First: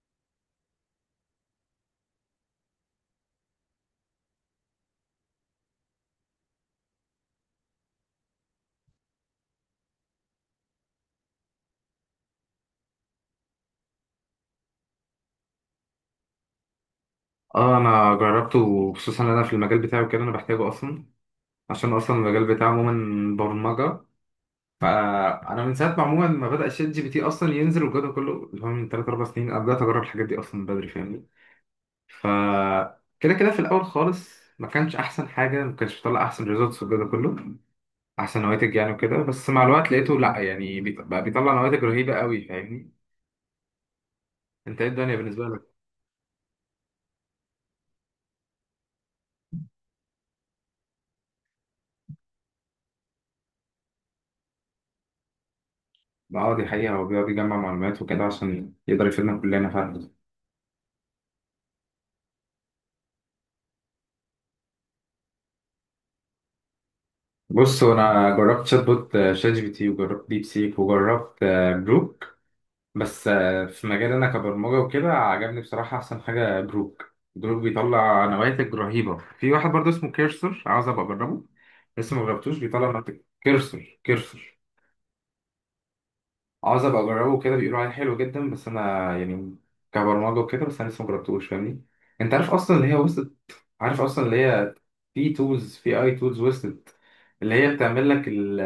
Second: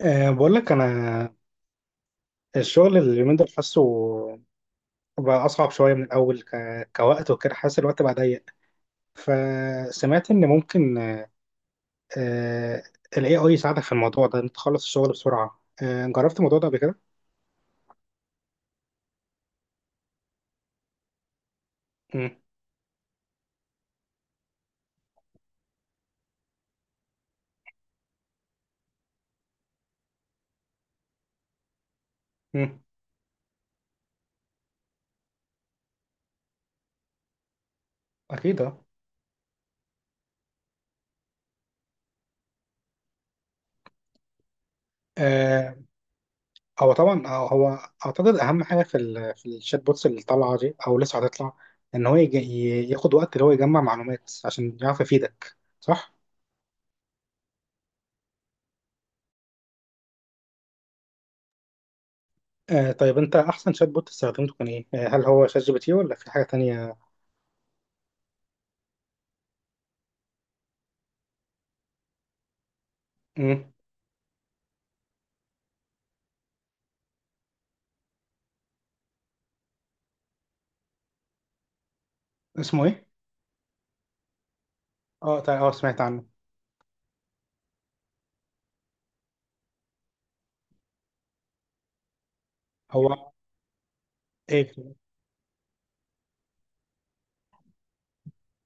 بقول لك انا الشغل اليومين دول حاسه بقى اصعب شويه من الاول كوقت وكده، حاسس الوقت بقى ضيق، فسمعت ان ممكن أه ال AI يساعدك في الموضوع ده انت تخلص الشغل بسرعه. جربت الموضوع ده قبل كده؟ اه، انا جربته، وخصوصا انا في المجال بتاعي وكده انا بحتاجه اصلا. عشان اصلا مم. المجال بتاعي عموما برمجه. فانا من ساعه ما عموما ما بدا شات جي بي تي اصلا ينزل والجو ده كله اللي هو من 3 4 سنين، انا بدات اجرب الحاجات دي اصلا من بدري فاهمني. ف مم. كده في الاول خالص، ما كانش احسن حاجه، ما كانش بيطلع احسن ريزلتس والجو ده كله، احسن اكيد، نواتج اه. يعني وكده. بس مع الوقت لقيته، لا يعني، بقى بيطلع نواتج رهيبه قوي فاهمني. انت ايه الدنيا بالنسبه آه، لك؟ هو طبعا هو اعتقد اهم حاجه في الشات بوتس اللي طالعه دي او لسه هتطلع، ان هو ياخد وقت اللي هو يجمع معلومات عشان يعرف يفيدك، صح؟ اه، دي حقيقه، هو بيقعد يجمع معلومات وكده عشان يقدر يفيدنا كلنا فعلا. طيب، انت احسن شات بوت استخدمته كان ايه؟ هل هو شات جي بي تي ولا في حاجة تانية؟ بص، هو انا جربت شات بوت، شات جي بي تي، وجربت ديب سيك، وجربت بروك. بس مم. في مجال انا كبرمجه وكده، عجبني بصراحه احسن حاجه بروك بيطلع نواتج رهيبه. في واحد برضه اسمه كيرسر، عاوز ابقى اجربه. لسه ما جربتوش، اسمه بيطلع ايه؟ نواتج. كيرسر اه طيب، سمعت عنه. عاوز ابقى اجربه كده، بيقولوا عليه حلو جدا، بس انا يعني كبرمجه وكده، بس انا لسه ما جربتوش فاهمني. انت عارف اصلا اللي هي هو وصلت؟ عارف اصلا اللي ايه؟ هي في تولز، في اي تولز وصلت، اللي هي بتعمل لك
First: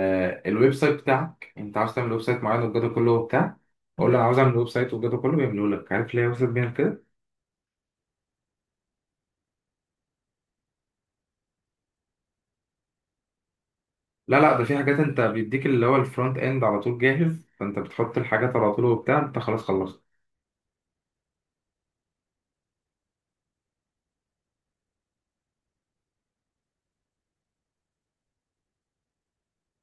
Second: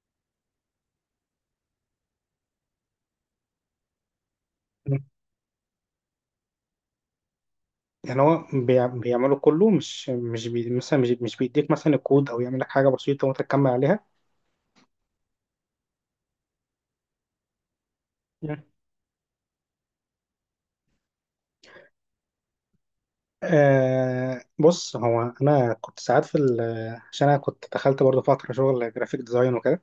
الويب سايت بتاعك، انت عاوز تعمل ويب سايت معين والجو ده كله وبتاع، قول له انا عاوز اعمل ويب سايت مم. والجو ده كله، بيعمله لك. عارف ليه وصلت بيها كده؟ يعني هو بيعمله كله، مش مثلا مش بيديك مثلا الكود او يعمل لك حاجة بسيطة وانت تكمل عليها. لا لا، ده في حاجات انت بيديك اللي هو الفرونت اند على طول جاهز، فانت بتحط الحاجات مم. على طول وبتاع، انت خلاص خلصت. بص، هو انا كنت ساعات عشان انا كنت دخلت برضه فترة شغل جرافيك ديزاين وكده،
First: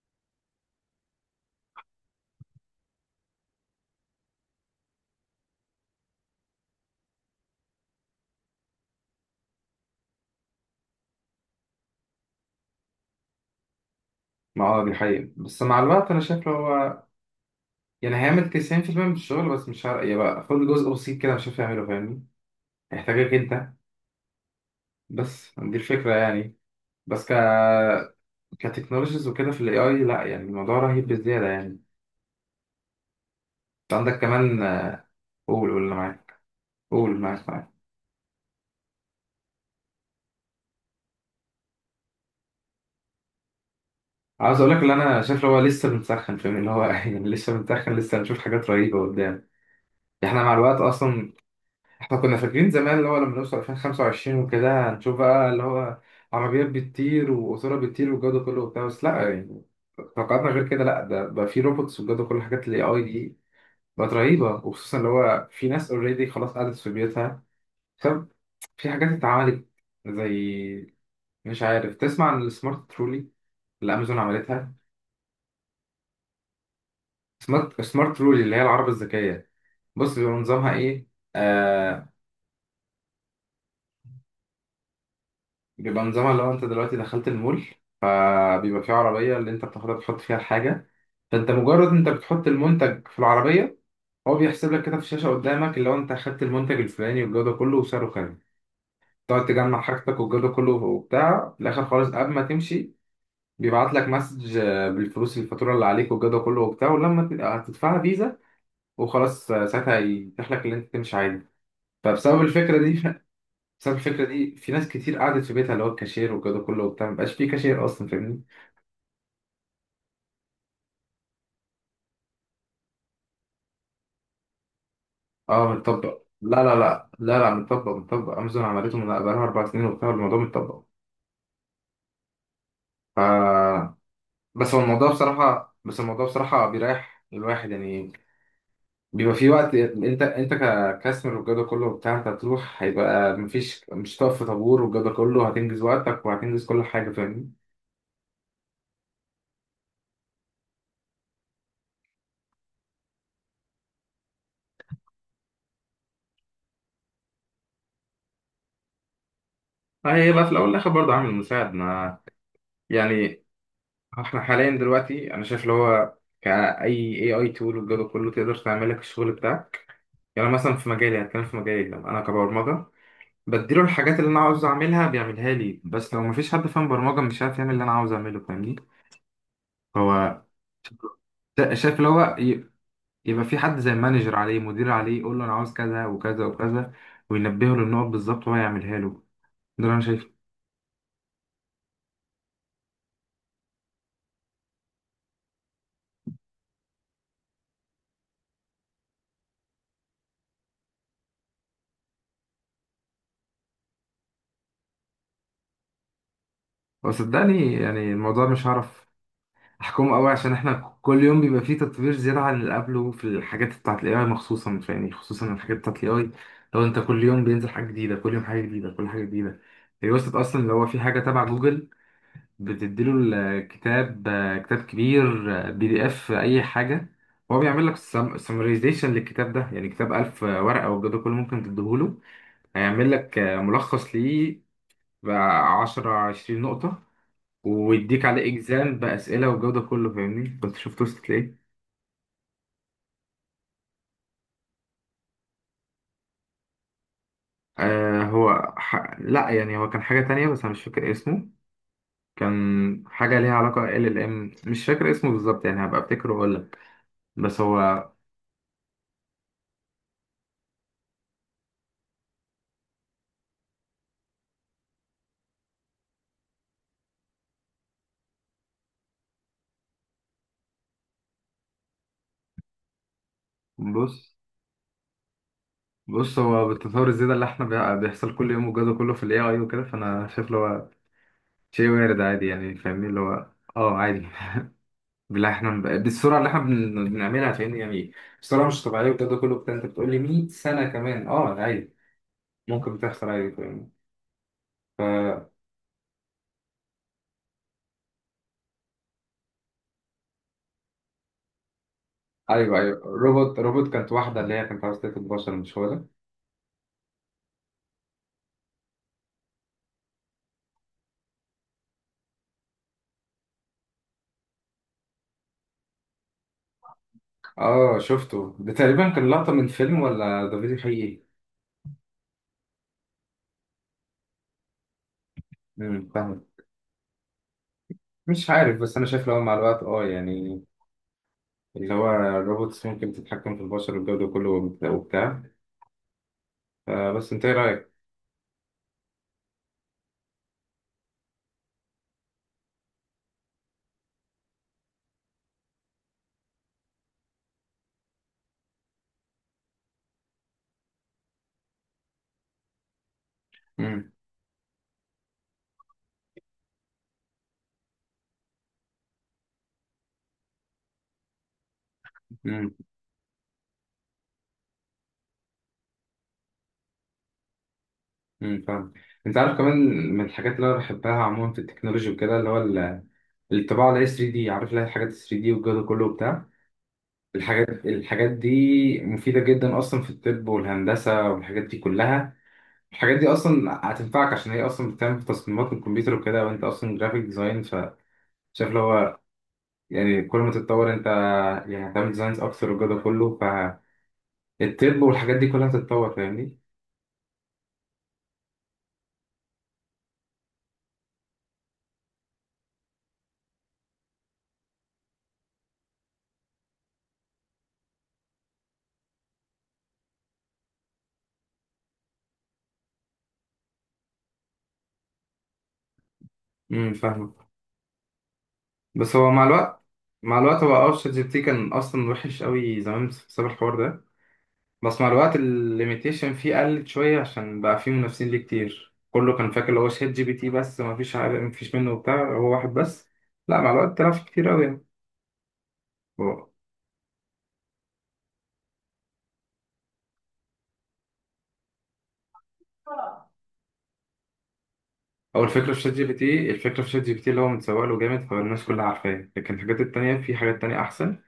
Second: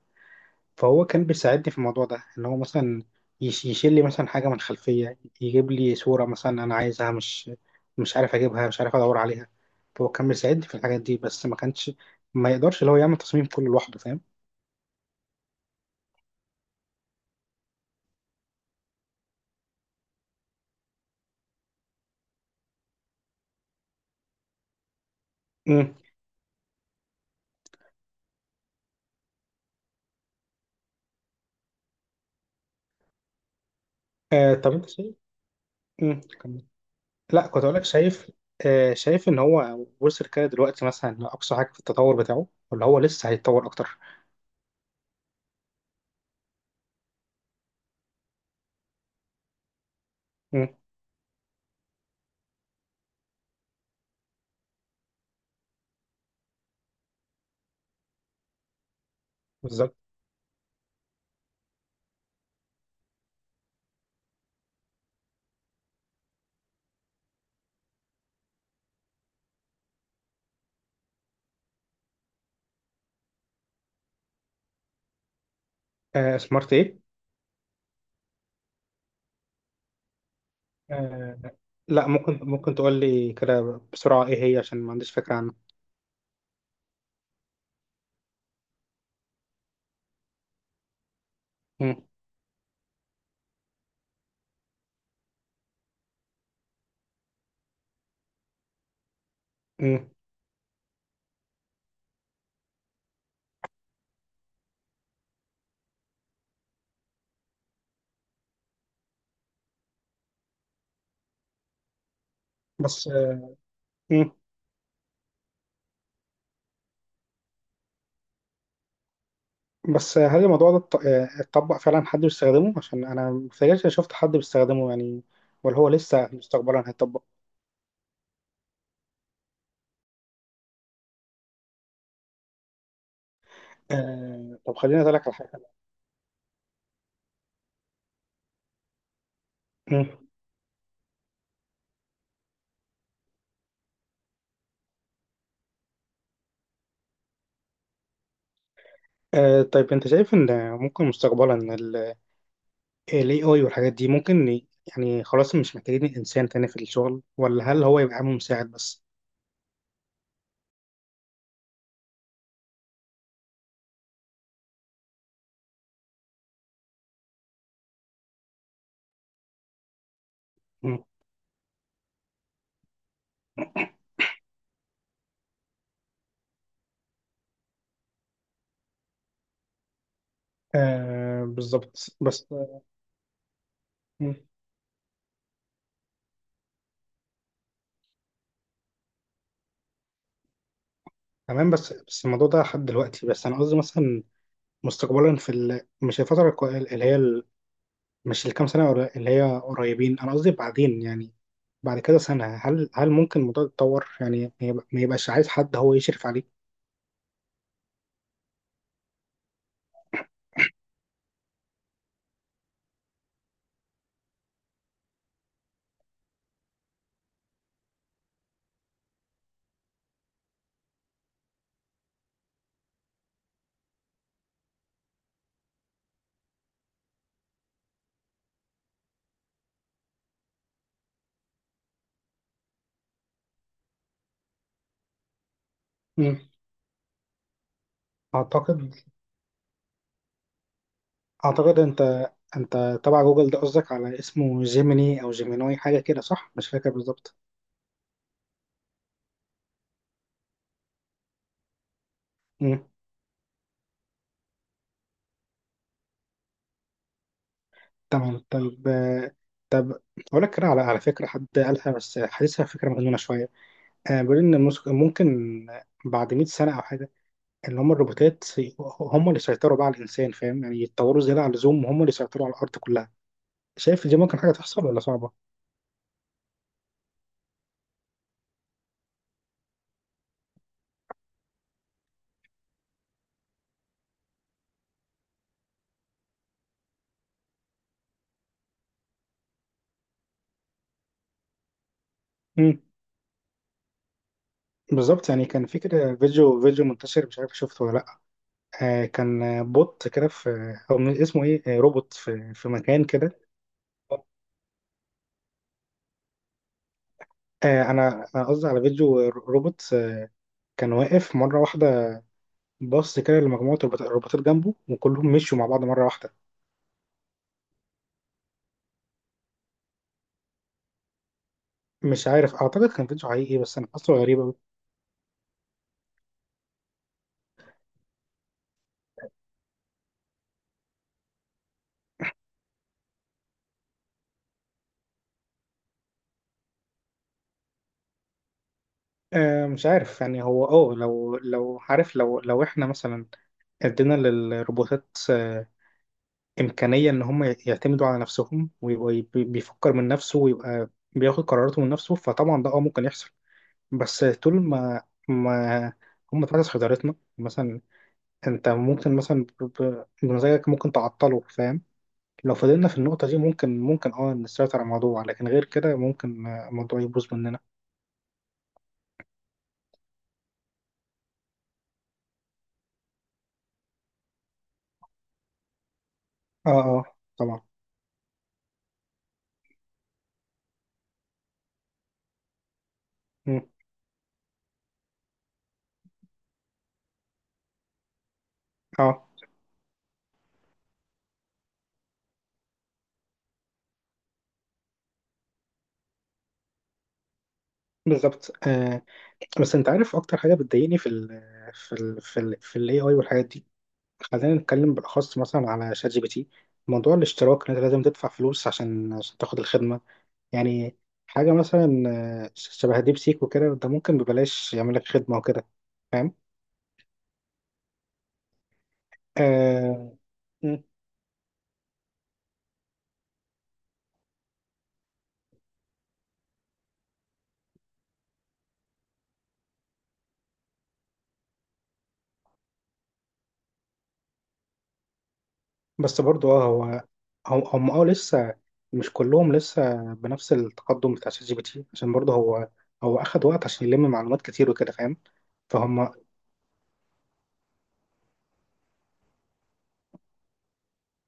فهو كان بيساعدني في الموضوع ده ان هو مثلا يشيل لي مثلا حاجه من الخلفيه، يجيب لي صوره مثلا انا عايزها مش عارف اجيبها، مش عارف ادور عليها. فهو كان بيساعدني في الحاجات دي، بس ما كانش، ما يقدرش اللي هو يعمل تصميم كله لوحده، فاهم؟ ما اه، دي حقيقة، بس مع الوقت انا شايف لو هو، يعني، هيعمل 90% من الشغل، بس مش عارف يبقى، خد جزء بسيط كده مش عارف يعمله فاهمني. هيحتاجك انت، بس دي امم. الفكرة يعني. بس كتكنولوجيز وكده في الاي اي، لا يعني الموضوع رهيب بزياده يعني. انت عندك كمان طب انت شايف. قول قول اللي معاك كمل. قول اللي لا، معاك كنت معاك اقول لك. شايف ان هو وصل كده دلوقتي مثلا لاقصى حاجه في التطور بتاعه، ولا هو لسه هيتطور اكتر؟ عاوز اقول لك اللي انا شايف، اللي هو لسه بنسخن فاهم، اللي هو يعني لسه بنسخن، لسه هنشوف حاجات رهيبه قدام. احنا مع امم. الوقت اصلا، احنا كنا فاكرين زمان اللي هو لما نوصل 2025 وكده هنشوف بقى اللي هو عربيات بتطير وقطوره بتطير والجو ده كله وبتاع، بس لا يعني بالظبط. توقعاتنا غير كده. لا، ده بقى في روبوتس والجو ده كله، حاجات الاي اي دي بقت رهيبه، وخصوصا اللي هو في ناس اوريدي خلاص قعدت في بيوتها. في حاجات اتعملت زي، مش عارف تسمع عن السمارت ترولي اللي امازون عملتها؟ سمارت ايه؟ سمارت ترولي، اللي هي العربة الذكية. بص بيبقى نظامها ايه. آه لا، آه، ممكن تقول لي كده بسرعه ايه هي، عشان ما عنديش فكره عنها؟ بيبقى نظامها لو انت دلوقتي دخلت المول، آه، بيبقى فيه عربية اللي انت بتاخدها، بتحط فيها الحاجة، فانت مجرد مم. انت بتحط المنتج في العربية، هو بيحسب لك كده في الشاشة قدامك اللي هو انت اخدت المنتج الفلاني والجودة كله وسعره كام. تقعد تجمع مم. حاجتك والجودة كله وبتاع، في الآخر خالص قبل ما تمشي بيبعت لك مسج بالفلوس، الفاتوره اللي عليك والجو ده كله وبتاع، ولما هتدفعها فيزا وخلاص، ساعتها يتيح لك اللي انت تمشي عادي. فبسبب الفكره دي بس بسبب الفكره مم. دي في ناس كتير قعدت في بيتها، اللي هو الكاشير والجو ده كله وبتاع مبقاش في كاشير اصلا فاهمني. بس هل الموضوع ده اتطبق فعلا؟ حد بيستخدمه؟ عشان انا متهيألي شفت حد بيستخدمه، يعني. اه، ولا هو متطبق، لسه لا لا مستقبلا لا هيتطبق؟ لا لا، متطبق متطبق، امازون عملته من بقالها 4 سنين وبتاع، الموضوع متطبق. ف بس طب هو خليني الموضوع اسالك على حاجه. بصراحه بس الموضوع بصراحه بيريح الواحد يعني. بيبقى في وقت، مم. انت ككاستمر والجو ده كله وبتاع انت هتروح، هيبقى مفيش، مش هتقف في طابور والجو ده كله، هتنجز وقتك وهتنجز كل حاجه فاهمني. طيب، انت شايف ان ممكن مستقبلا ال AI والحاجات دي ممكن يعني خلاص مش محتاجين الانسان تاني في الشغل، ولا هل هو يبقى عامل مساعد بس؟ هيبقى في الاول والاخر برضه عامل مساعد. ما يعني احنا حاليا دلوقتي انا شايف اللي هو كاي اي اي تول والجو ده كله، تقدر تعمل لك الشغل بتاعك. يعني مثلا في مم. مجالي، هتكلم في مجالي، لما انا كبرمجه بديله الحاجات اللي انا عاوز اعملها بيعملها لي، بس لو مفيش حد فاهم برمجه، مش عارف يعمل اللي انا عاوز اعمله فاهمني. هو شايف اللي بالظبط، هو بس. يبقى في حد زي مانجر مم. عليه، مدير عليه، يقول له انا عاوز كذا وكذا وكذا، وينبهه للنقط بالظبط وهو يعملها له. ده اللي انا شايفه. تمام. بس الموضوع ده لحد دلوقتي، بس انا قصدي مثلا مستقبلا مش الفترة اللي هي ال... مش الكام سنة اللي هي قريبين. أنا قصدي بعدين، يعني بعد كده سنة، هل ممكن الموضوع يتطور، يعني ما يبقاش عايز حد هو يشرف عليه؟ وصدقني يعني الموضوع مش هعرف احكمه قوي، عشان احنا كل يوم بيبقى فيه تطوير زياده عن اللي قبله في الحاجات بتاعت الاي اي، خصوصا يعني، خصوصا الحاجات بتاعت الاي اي. لو انت كل يوم بينزل حاجه جديده، كل يوم حاجه جديده، كل حاجه جديده. هي وصلت اصلا اللي هو في حاجه تبع جوجل بتديله الكتاب، كتاب كبير، بي دي اف اي حاجه، هو بيعمل لك سمرايزيشن للكتاب ده، يعني كتاب 1000 ورقه والجو ده كله ممكن تديهوله، هيعمل لك ملخص ليه بقى 10 مم. 20 نقطه، ويديك عليه أعتقد اكزام باسئله والجو ده كله فاهمني كنت شفت وصلت لايه. أعتقد أنت تبع جوجل ده قصدك على اسمه جيميني أو جيمينوي حاجة كده، صح؟ مش فاكر بالظبط. آه، هو لا يعني، هو كان حاجه تانية بس انا مش فاكر اسمه. مم. كان حاجه ليها علاقه ال ال ام، مش فاكر اسمه بالظبط يعني، هبقى افتكره واقول لك. بس هو تمام، طيب، طب أقول لك كده، على فكرة حد قالها بس حاسسها فكرة مجنونة شوية. بيقول إن ممكن بعد 100 سنة أو حاجة اللي هم الروبوتات هم اللي سيطروا بقى على الانسان، فاهم؟ يعني يتطوروا زياده عن اللزوم، وهم اللي سيطروا على الارض كلها. شايف دي بص ممكن حاجه تحصل ولا صعبه؟ بص هو بالتطور الزيادة اللي احنا، بيحصل كل يوم والجو ده كله في الاي اي وكده، فانا شايف اللي هو شيء وارد عادي يعني فاهمني، اللي هو اه عادي. بالله احنا بالسرعة اللي احنا بنعملها فاهمني يعني، بسرعة مش طبيعية والجو ده كله بتاع. انت بتقول لي 100 سنة كمان، اه عادي امم. ممكن بتحصل عادي فاهمني. بالظبط، يعني ف كان في كده فيديو، منتشر، مش عارف شفته ولا لا. كان بوت كده في او اسمه ايه، روبوت في ايوه ايوه، مكان كده. روبوت كانت واحدة اللي هي كانت عاوزة تاكل بشر، مش هو ده؟ انا قصدي على فيديو، روبوت كان واقف مره واحده، بص كده لمجموعه الروبوتات، جنبه، وكلهم مشوا مع بعض مره واحده. اه شفته ده، تقريبا كان لقطة من فيلم ولا ده فيديو حقيقي؟ مش عارف، اعتقد كان فيديو حقيقي، بس انا حاسه غريب أوي. فاهم، مش عارف، بس انا شايف اللي هو مع الوقت، اه يعني، اللي هو الروبوتس ممكن تتحكم في البشر والجو ده كله وبتاع، بس انت ايه رايك؟ مش عارف يعني. هو لو، عارف، لو لو احنا مثلا ادينا للروبوتات امكانيه ان هم يعتمدوا على نفسهم، ويبقى بيفكر من نفسه، ويبقى بياخد قراراته من نفسه، فطبعا ده ممكن يحصل. امم بس طول ما هم تحت سيطرتنا، مثلا انت ممكن مثلا بمزاجك ممكن تعطله، فاهم؟ لو امم فضلنا في النقطه دي ممكن، نسيطر على الموضوع، لكن غير كده ممكن الموضوع يبوظ مننا. فاهم. انت عارف كمان من الحاجات اللي انا بحبها عموما في التكنولوجي وكده اللي هو الطباعه اللي هي 3 دي، عارف اللي هي الحاجات 3 دي والجو ده كله وبتاع، اه، اه، طبعا. الحاجات دي مفيده جدا اصلا في الطب والهندسه والحاجات دي كلها. الحاجات دي مم. اصلا هتنفعك عشان هي اصلا بتعمل في تصميمات الكمبيوتر وكده، وانت اصلا جرافيك ديزاين، شايف اللي اه، هو يعني كل ما تتطور انت، يعني هتعمل ديزاينز اكتر والجو ده كله، الطب والحاجات دي كلها هتتطور فاهمني. بالظبط. بس انت عارف اكتر حاجه بتضايقني في الاي اي والحاجات دي. خلينا نتكلم بالاخص مثلا على شات جي بي تي: موضوع الاشتراك، ان انت لازم تدفع فلوس عشان تاخد الخدمه. يعني حاجه مثلا شبه ديب سيك وكده، ده ممكن ببلاش يعمل لك خدمه وكده، فاهم؟ فاهمك، بس هو مع الوقت آه مع الوقت هو م. اه شات جي بي تي كان اصلا وحش قوي زمان بسبب الحوار ده، بس مع الوقت الليميتيشن فيه قلت شويه عشان بقى فيه منافسين ليه كتير، كله كان فاكر اللي هو شات جي بي تي بس، ما فيش حاجه، ما فيش منه وبتاع، هو واحد بس، لا مع الوقت طلع فيه كتير قوي يعني. بس هو برضو هو هم لسه مش كلهم لسه بنفس التقدم بتاع شات جي بي تي، عشان برضه هو اخد وقت عشان يلم معلومات كتير وكده، فاهم؟ هو الفكره في شات جي فهم. بي تي الفكره في شات جي بي تي اللي هو متسوق له جامد، فالناس كلها عارفاه، لكن الحاجات التانيه في حاجات تانيه احسن.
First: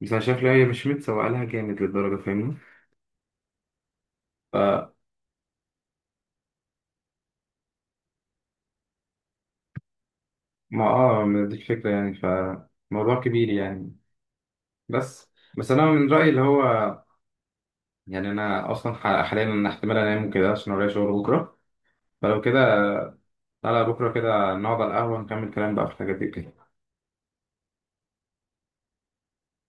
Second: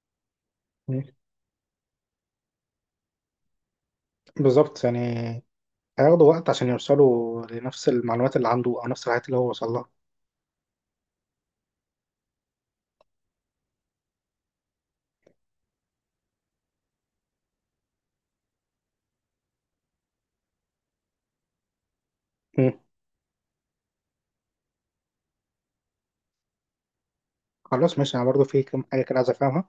بس انا شايف ان هي مش متسوق لها جامد للدرجه فاهمني. بالظبط، يعني هياخدوا وقت عشان يوصلوا لنفس المعلومات اللي عنده، او نفس الحاجات اللي هو وصل لها. ما اه، ما دي الفكرة يعني، فموضوع كبير يعني. بس بس انا من رأيي اللي هو، يعني انا اصلا حاليا انا احتمال انام وكده عشان ورايا شغل بكرة، فلو كده مم. تعالى بكرة كده نقعد على القهوة نكمل كلام بقى في الحاجات دي كده. خلاص، ماشي، انا برضو في كم حاجه كده عايز افهمها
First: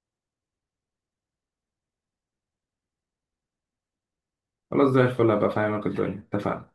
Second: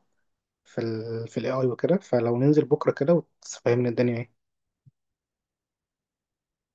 في الاي اي وكده، فلو ننزل بكره كده وتفهمني الدنيا ايه. خلاص زي الفل، هبقى فاهمك الدنيا. اتفقنا؟